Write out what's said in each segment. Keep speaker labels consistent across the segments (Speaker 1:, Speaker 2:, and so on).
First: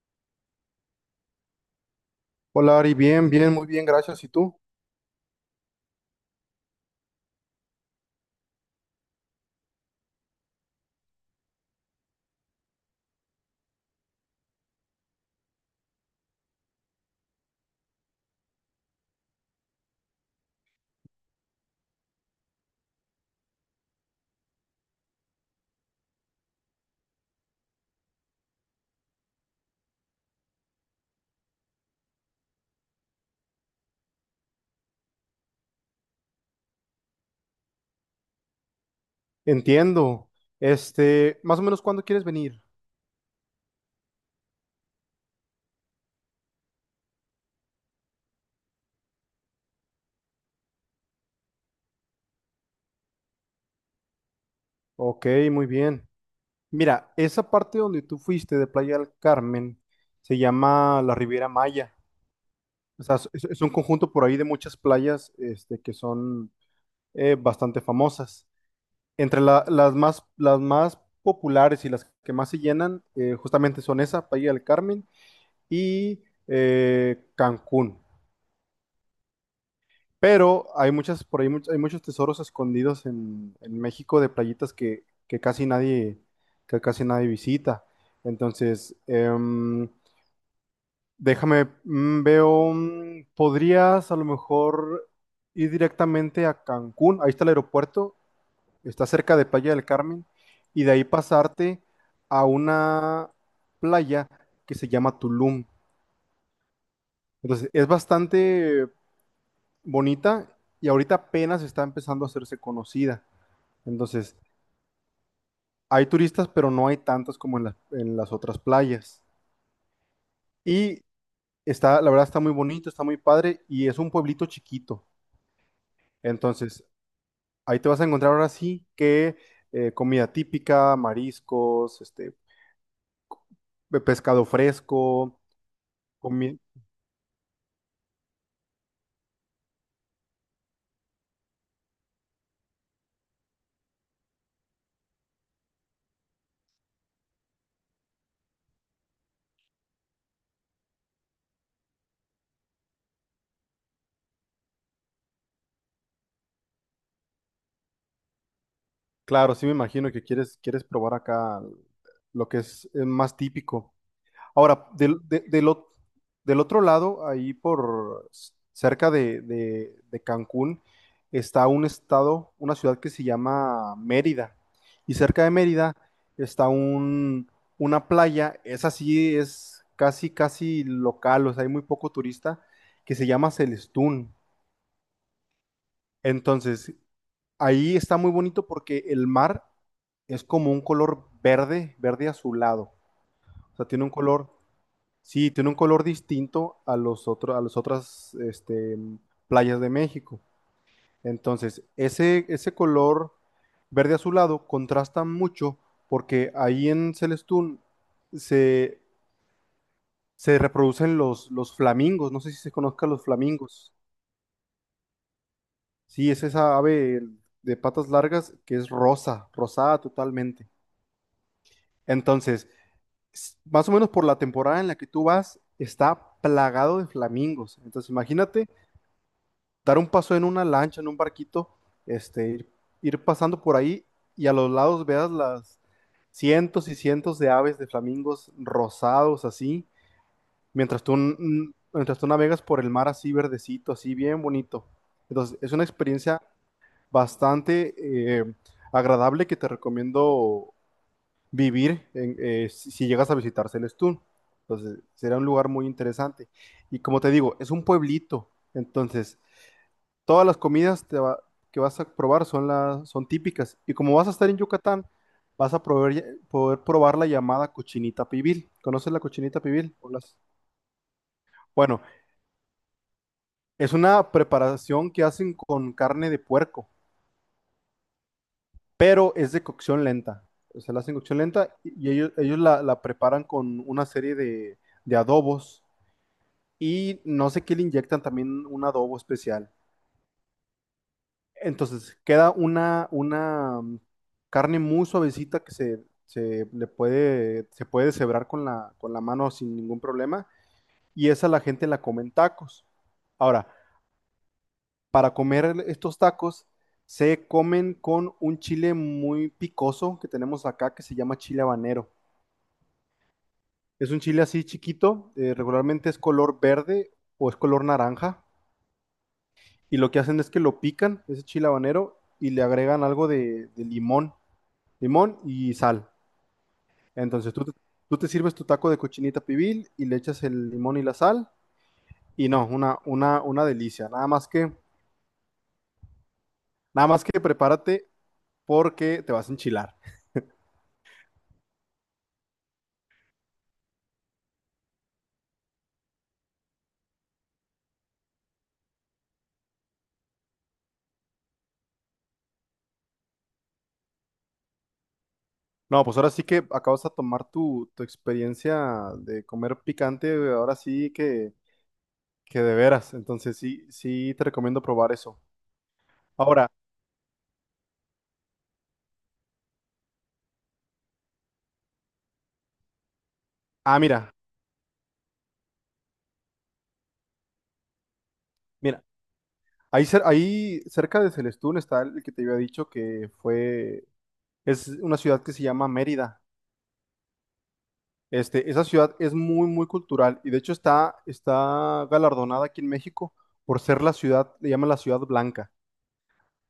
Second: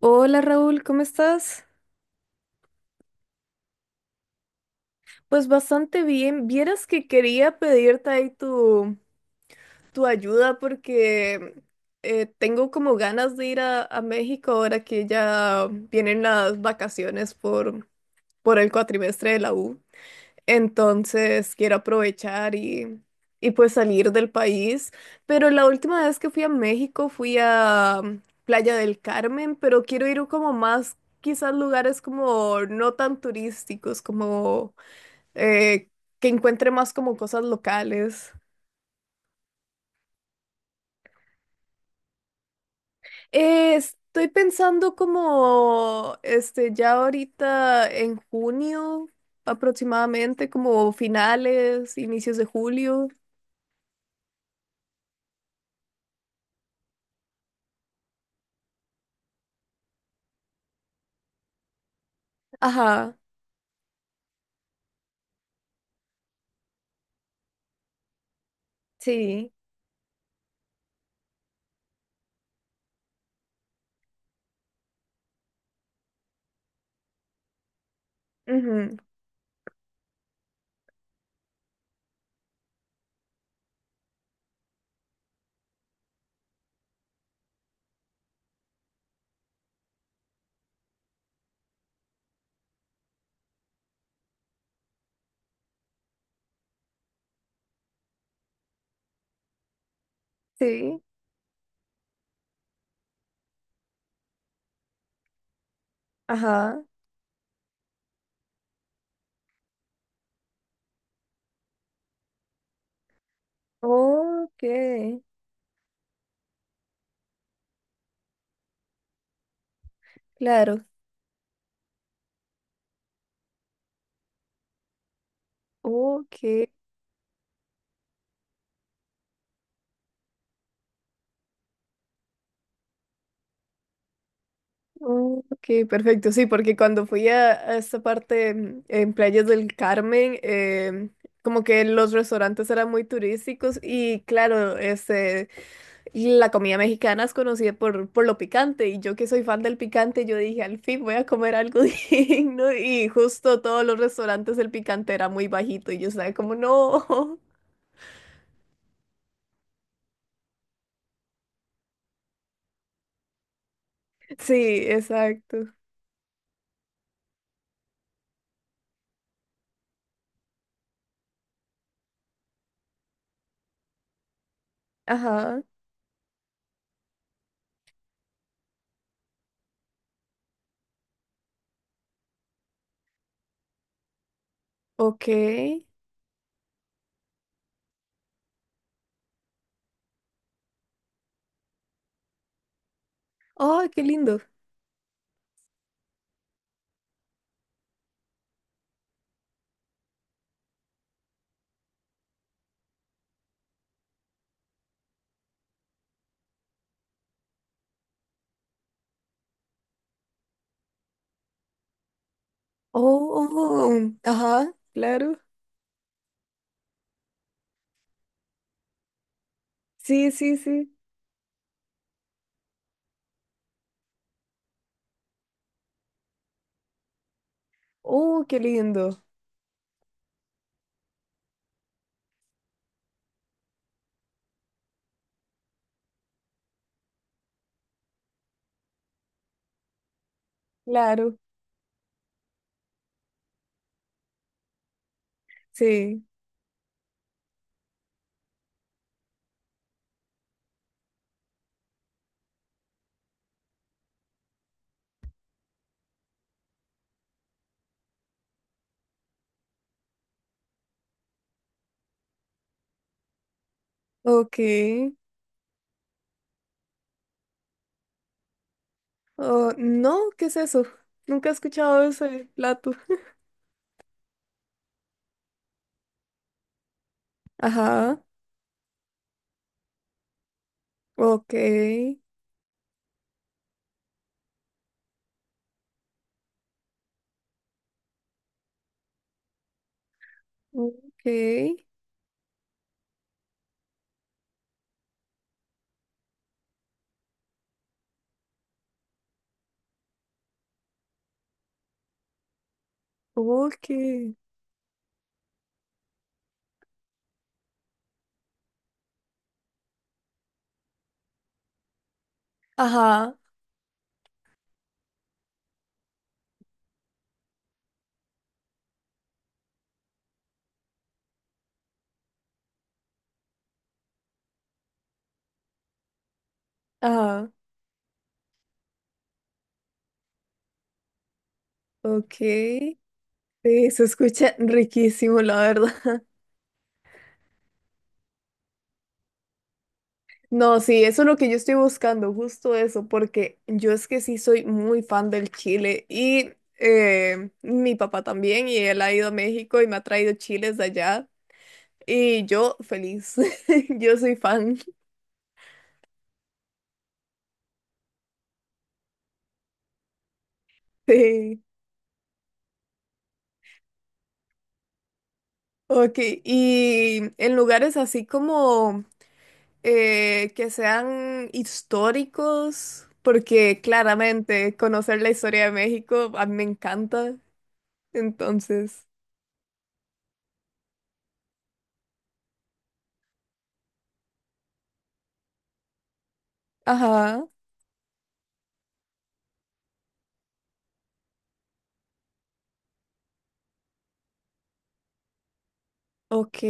Speaker 1: Hola Raúl, ¿cómo estás?
Speaker 2: Hola Ari, bien, bien, muy bien, gracias. ¿Y tú?
Speaker 1: Pues bastante bien. Vieras que quería pedirte ahí tu ayuda porque tengo como ganas de ir a México ahora que ya vienen las vacaciones por el cuatrimestre de la U. Entonces quiero aprovechar y pues salir del país. Pero la última vez que fui a México fui a Playa del Carmen, pero quiero ir como más, quizás lugares como no tan turísticos, como eh, que encuentre más como cosas locales.
Speaker 2: Entiendo. Este, más o menos, ¿cuándo quieres venir?
Speaker 1: Estoy pensando como, este, ya ahorita en junio aproximadamente, como finales, inicios de julio.
Speaker 2: Ok, muy bien. Mira, esa parte donde tú fuiste de Playa del Carmen se llama la Riviera Maya. O
Speaker 1: Ajá,
Speaker 2: sea, es un conjunto por ahí de muchas playas, este, que son bastante famosas. Entre
Speaker 1: sí.
Speaker 2: las más populares y las que más se llenan, justamente son esa, Playa del Carmen y Cancún.
Speaker 1: Ujú,
Speaker 2: Pero hay muchas, por ahí hay muchos tesoros escondidos en México de playitas que casi nadie visita. Entonces, déjame, veo, podrías a lo mejor ir directamente a Cancún. Ahí está el aeropuerto, está cerca de Playa del Carmen, y de
Speaker 1: sí,
Speaker 2: ahí pasarte a una playa que se llama Tulum.
Speaker 1: ajá.
Speaker 2: Entonces, es bastante bonita y ahorita apenas está empezando a hacerse conocida. Entonces,
Speaker 1: Ok,
Speaker 2: hay turistas, pero no hay tantos como en las otras playas.
Speaker 1: claro.
Speaker 2: Y está, la verdad, está muy bonito, está muy padre y es un pueblito chiquito.
Speaker 1: Ok,
Speaker 2: Entonces, ahí te vas a encontrar ahora sí que comida típica, mariscos, este, pescado fresco,
Speaker 1: ok, perfecto. Sí,
Speaker 2: comi-
Speaker 1: porque cuando fui a esa parte en Playas del Carmen, como que los restaurantes eran muy turísticos y claro, este, y la comida mexicana es conocida por lo picante y yo que soy fan del picante, yo dije, al fin voy a comer algo digno y justo todos los restaurantes el picante era muy bajito y yo estaba como, no.
Speaker 2: claro, sí, me imagino que quieres probar acá lo que es más típico.
Speaker 1: Sí,
Speaker 2: Ahora, del, de- del
Speaker 1: exacto.
Speaker 2: ot- del otro lado, ahí por cerca de Cancún, está un estado, una ciudad que se llama Mérida. Y cerca de
Speaker 1: Ajá,
Speaker 2: Mérida está una playa, esa sí es casi, casi local, o sea, hay muy poco turista, que se llama Celestún.
Speaker 1: ok. ¡Ay,
Speaker 2: Entonces, ahí está muy bonito porque el mar es como un color verde, verde azulado. O sea,
Speaker 1: qué
Speaker 2: tiene un
Speaker 1: lindo!
Speaker 2: color. Sí, tiene un color distinto a los otros, a las otras, este, playas de México. Entonces, ese color verde azulado contrasta mucho porque ahí en Celestún se, se reproducen los flamingos. No sé si se conozcan los flamingos.
Speaker 1: Oh, ajá, claro.
Speaker 2: Sí, es esa ave de patas largas que es rosa, rosada
Speaker 1: Sí, sí,
Speaker 2: totalmente.
Speaker 1: sí.
Speaker 2: Entonces, más o menos por la temporada en la que tú vas, está plagado de flamingos. Entonces,
Speaker 1: ¡Oh, qué
Speaker 2: imagínate
Speaker 1: lindo!
Speaker 2: dar un paso en una lancha, en un barquito, este, ir pasando por ahí y a los lados veas las cientos y cientos de aves de flamingos rosados así, mientras tú,
Speaker 1: Claro,
Speaker 2: mientras tú navegas por el mar así verdecito, así bien bonito. Entonces, es una
Speaker 1: sí.
Speaker 2: experiencia bastante eh, agradable, que te recomiendo si, si llegas a visitar Celestún. Entonces, será un lugar muy interesante. Y como te digo, es un pueblito. Entonces, todas las comidas que vas a probar son, las son típicas. Y como vas a estar en
Speaker 1: Ok.
Speaker 2: Yucatán, vas a poder probar la llamada cochinita pibil. ¿Conoces la cochinita
Speaker 1: Oh,
Speaker 2: pibil? O
Speaker 1: no, ¿qué es eso? Nunca he
Speaker 2: bueno,
Speaker 1: escuchado ese plato.
Speaker 2: es una preparación que hacen con carne de puerco,
Speaker 1: Ajá,
Speaker 2: pero es de cocción lenta. O sea, la hacen cocción
Speaker 1: ok.
Speaker 2: lenta y ellos, ellos la preparan con una serie de adobos y no sé qué, le inyectan también un adobo especial.
Speaker 1: Ok.
Speaker 2: Entonces queda una carne muy suavecita que se le puede, se puede deshebrar con la mano sin ningún problema. Y esa la gente la come en tacos. Ahora,
Speaker 1: Ok.
Speaker 2: para comer estos tacos, se comen con un chile muy picoso que tenemos acá que se llama chile habanero.
Speaker 1: Ajá,
Speaker 2: Es un chile así chiquito, regularmente es color verde o es color naranja. Y lo que hacen es que lo pican, ese chile habanero, y le agregan algo de limón, limón y sal.
Speaker 1: ajá,
Speaker 2: Entonces tú te sirves tu taco de cochinita pibil y le echas el limón y la sal.
Speaker 1: ok.
Speaker 2: Y no, una
Speaker 1: Sí, se
Speaker 2: delicia.
Speaker 1: escucha riquísimo, la verdad.
Speaker 2: Nada más que prepárate porque te vas a enchilar.
Speaker 1: No, sí, eso es lo que yo estoy buscando, justo eso, porque yo es que sí soy muy fan del chile y mi papá también, y él ha ido a México y me ha traído chiles de allá, y yo feliz, yo soy fan.
Speaker 2: No, pues ahora sí que acabas de tomar tu, tu experiencia de comer picante, ahora sí
Speaker 1: Sí.
Speaker 2: que de veras. Entonces sí, sí te recomiendo probar eso.
Speaker 1: Ok,
Speaker 2: Ahora,
Speaker 1: y en lugares así como que sean históricos, porque
Speaker 2: mira,
Speaker 1: claramente conocer la historia de México a mí me encanta,
Speaker 2: mira,
Speaker 1: entonces,
Speaker 2: ahí, ahí cerca de Celestún está el que te había dicho que fue, es una ciudad que se llama Mérida.
Speaker 1: ajá,
Speaker 2: Este, esa ciudad es muy, muy cultural y de hecho está, está galardonada aquí en México por ser la ciudad, le llaman la ciudad blanca.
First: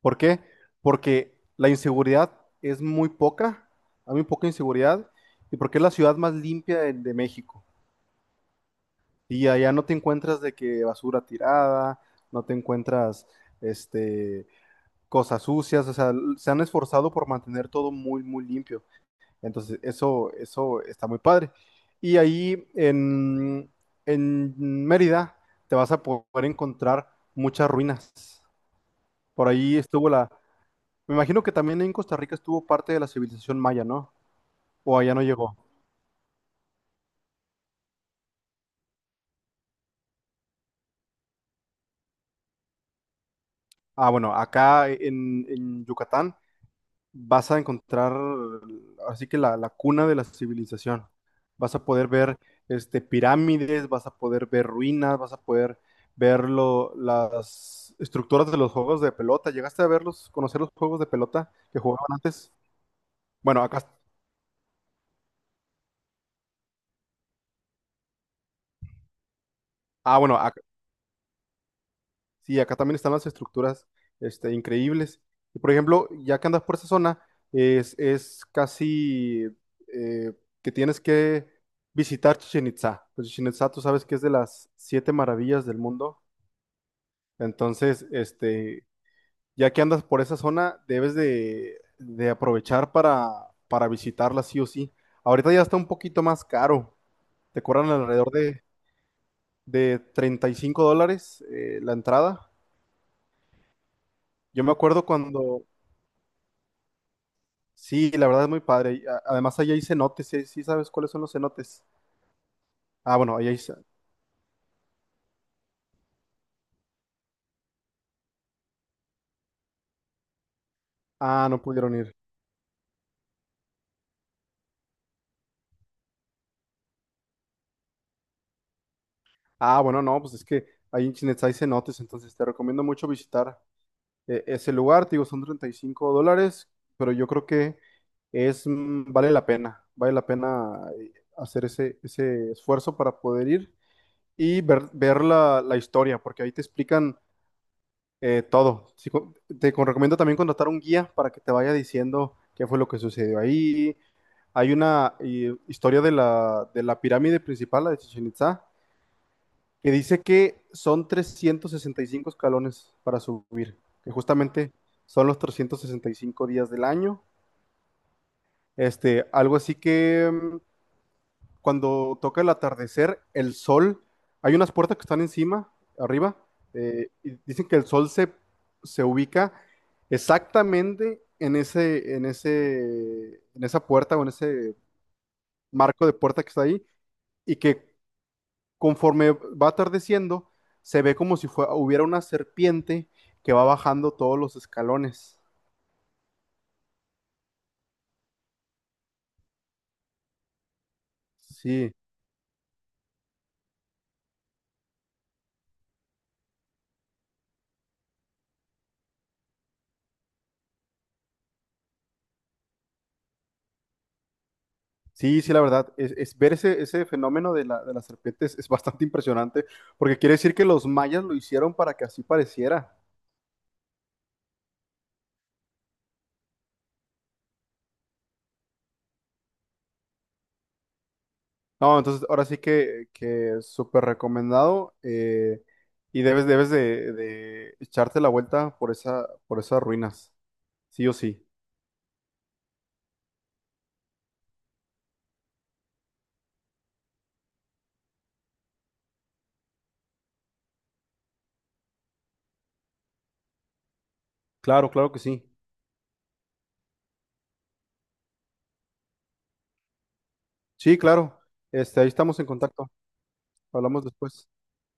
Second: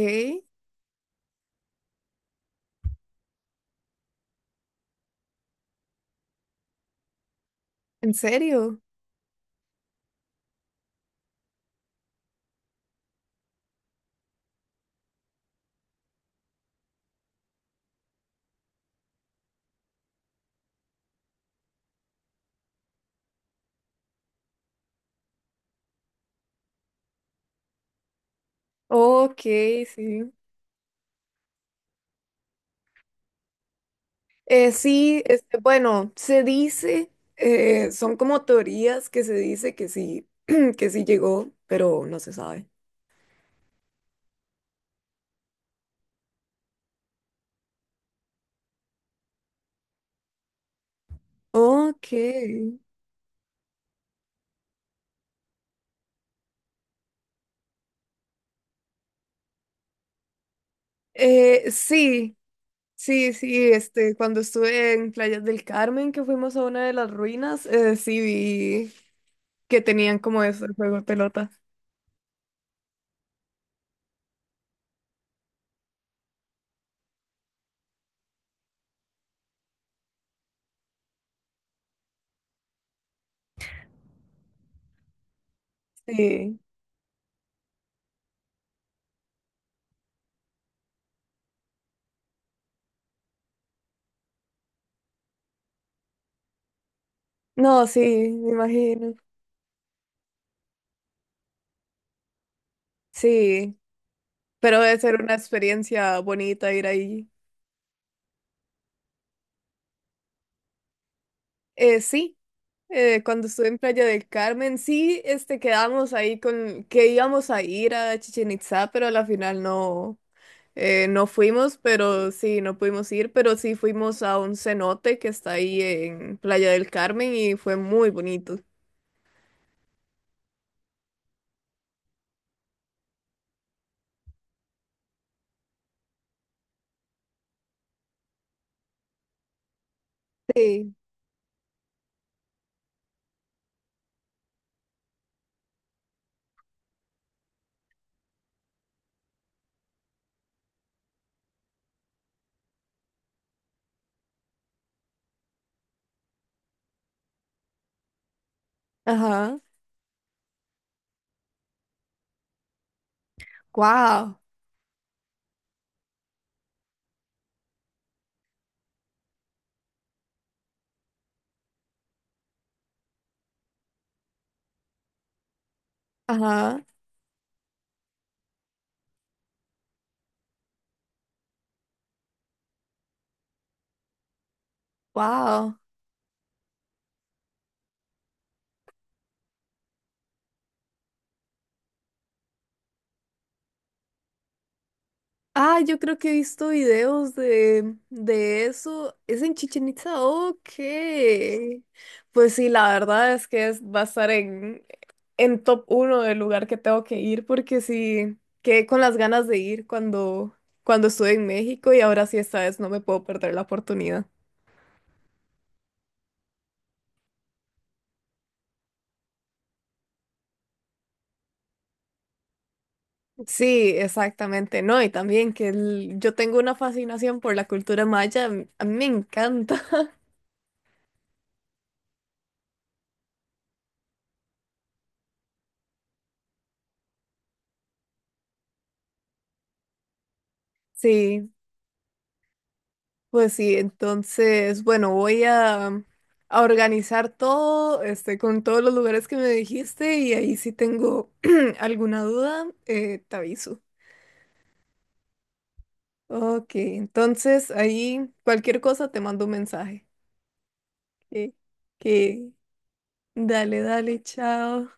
Speaker 2: ¿Por qué? Porque la inseguridad es muy poca, hay muy poca inseguridad y porque es la ciudad más limpia de México.
Speaker 1: ¿En serio?
Speaker 2: Y allá no te encuentras de que basura tirada, no te encuentras, este, cosas sucias, o sea, se han esforzado por mantener todo muy, muy limpio. Entonces, eso está muy padre. Y ahí en Mérida te vas a poder encontrar muchas ruinas.
Speaker 1: Ok,
Speaker 2: Por ahí estuvo la...
Speaker 1: sí.
Speaker 2: Me imagino que también en Costa Rica estuvo parte de la civilización maya, ¿no? O allá no
Speaker 1: Sí,
Speaker 2: llegó.
Speaker 1: este, bueno, se dice, son como teorías que se dice que sí, que sí llegó, pero no se sabe.
Speaker 2: Ah, bueno, acá en Yucatán vas a encontrar así que la cuna de la civilización. Vas a poder
Speaker 1: Ok.
Speaker 2: ver, este, pirámides, vas a poder ver ruinas, vas a poder ver las estructuras de los juegos de pelota. ¿Llegaste a verlos, conocer los juegos de pelota que jugaban
Speaker 1: Sí,
Speaker 2: antes?
Speaker 1: sí,
Speaker 2: Bueno,
Speaker 1: sí,
Speaker 2: acá,
Speaker 1: este, cuando estuve en Playas del Carmen, que fuimos a una de las ruinas, sí vi que
Speaker 2: ah,
Speaker 1: tenían
Speaker 2: bueno,
Speaker 1: como eso, el juego de pelota.
Speaker 2: sí, acá también están las estructuras, este, increíbles. Y por ejemplo, ya que andas por esa zona, es casi eh, que tienes que visitar Chichen Itza. Pues Chichen Itza, tú sabes que es de las siete maravillas del mundo.
Speaker 1: Sí.
Speaker 2: Entonces, este, ya que andas por esa zona, debes de aprovechar para visitarla sí o sí. Ahorita ya está un poquito más caro. Te
Speaker 1: No,
Speaker 2: cobran
Speaker 1: sí,
Speaker 2: alrededor
Speaker 1: me imagino.
Speaker 2: de 35 dólares, la entrada.
Speaker 1: Sí,
Speaker 2: Yo me
Speaker 1: pero debe
Speaker 2: acuerdo
Speaker 1: ser una
Speaker 2: cuando,
Speaker 1: experiencia bonita ir ahí.
Speaker 2: sí, la verdad es muy padre. Además, allá hay cenotes, ¿sí, sí sabes cuáles son los cenotes?
Speaker 1: Sí.
Speaker 2: Ah,
Speaker 1: Eh,
Speaker 2: bueno,
Speaker 1: cuando
Speaker 2: ahí hay...
Speaker 1: estuve en Playa del Carmen, sí, este, quedamos ahí con que íbamos a ir a Chichen Itzá, pero a la final no, no
Speaker 2: ah, no
Speaker 1: fuimos,
Speaker 2: pudieron ir.
Speaker 1: pero sí, no pudimos ir, pero sí fuimos a un cenote que está ahí en Playa del Carmen y fue muy bonito.
Speaker 2: Ah, bueno, no, pues es que ahí en Chinetz hay cenotes, entonces te recomiendo mucho visitar, ese lugar. Te digo, son 35 dólares, pero yo creo que es, vale la pena, vale la pena,
Speaker 1: Sí.
Speaker 2: hacer ese esfuerzo para poder ir y ver, ver la, la historia, porque ahí te explican, todo. Sí, recomiendo también contratar un guía para que te vaya diciendo qué fue lo que sucedió ahí, hay una, historia de la pirámide principal, la de Chichen Itza,
Speaker 1: Ajá.
Speaker 2: que dice que son 365 escalones para subir, que
Speaker 1: Wow.
Speaker 2: justamente son los 365 días del año. Este, algo así que, cuando toca el atardecer, el sol, hay unas puertas que están encima, arriba,
Speaker 1: Ajá.
Speaker 2: y dicen que el sol se ubica exactamente en en esa puerta o en ese
Speaker 1: Wow.
Speaker 2: marco de puerta que está ahí, y que conforme va atardeciendo, se ve como si fue- hubiera una serpiente que va bajando todos los escalones.
Speaker 1: Ah, yo creo que he visto videos de eso. Es en Chichen Itza, ok.
Speaker 2: Sí,
Speaker 1: Pues sí, la verdad es que es, va a estar en top uno del lugar que tengo que ir porque sí, quedé con las ganas de ir cuando estuve en México y ahora sí esta vez no me puedo perder la oportunidad.
Speaker 2: sí, sí, la verdad, es ver ese fenómeno de la, de las serpientes es bastante impresionante, porque quiere decir que los mayas lo hicieron para que así pareciera.
Speaker 1: Sí, exactamente, no, y también que el- yo tengo una fascinación por la cultura maya, a mí me encanta.
Speaker 2: No, entonces ahora sí que súper recomendado, y debes, debes de echarte la vuelta por por esas ruinas, sí o sí.
Speaker 1: Sí. Pues sí, entonces, bueno, a organizar todo, este, con todos los lugares que me dijiste y ahí si tengo alguna duda, te aviso.
Speaker 2: Claro, claro que sí.
Speaker 1: Ok, entonces ahí cualquier cosa te mando un mensaje.
Speaker 2: Sí, claro.
Speaker 1: Que,
Speaker 2: Este, ahí estamos en
Speaker 1: que,
Speaker 2: contacto.
Speaker 1: dale,
Speaker 2: Hablamos
Speaker 1: dale,
Speaker 2: después.
Speaker 1: chao.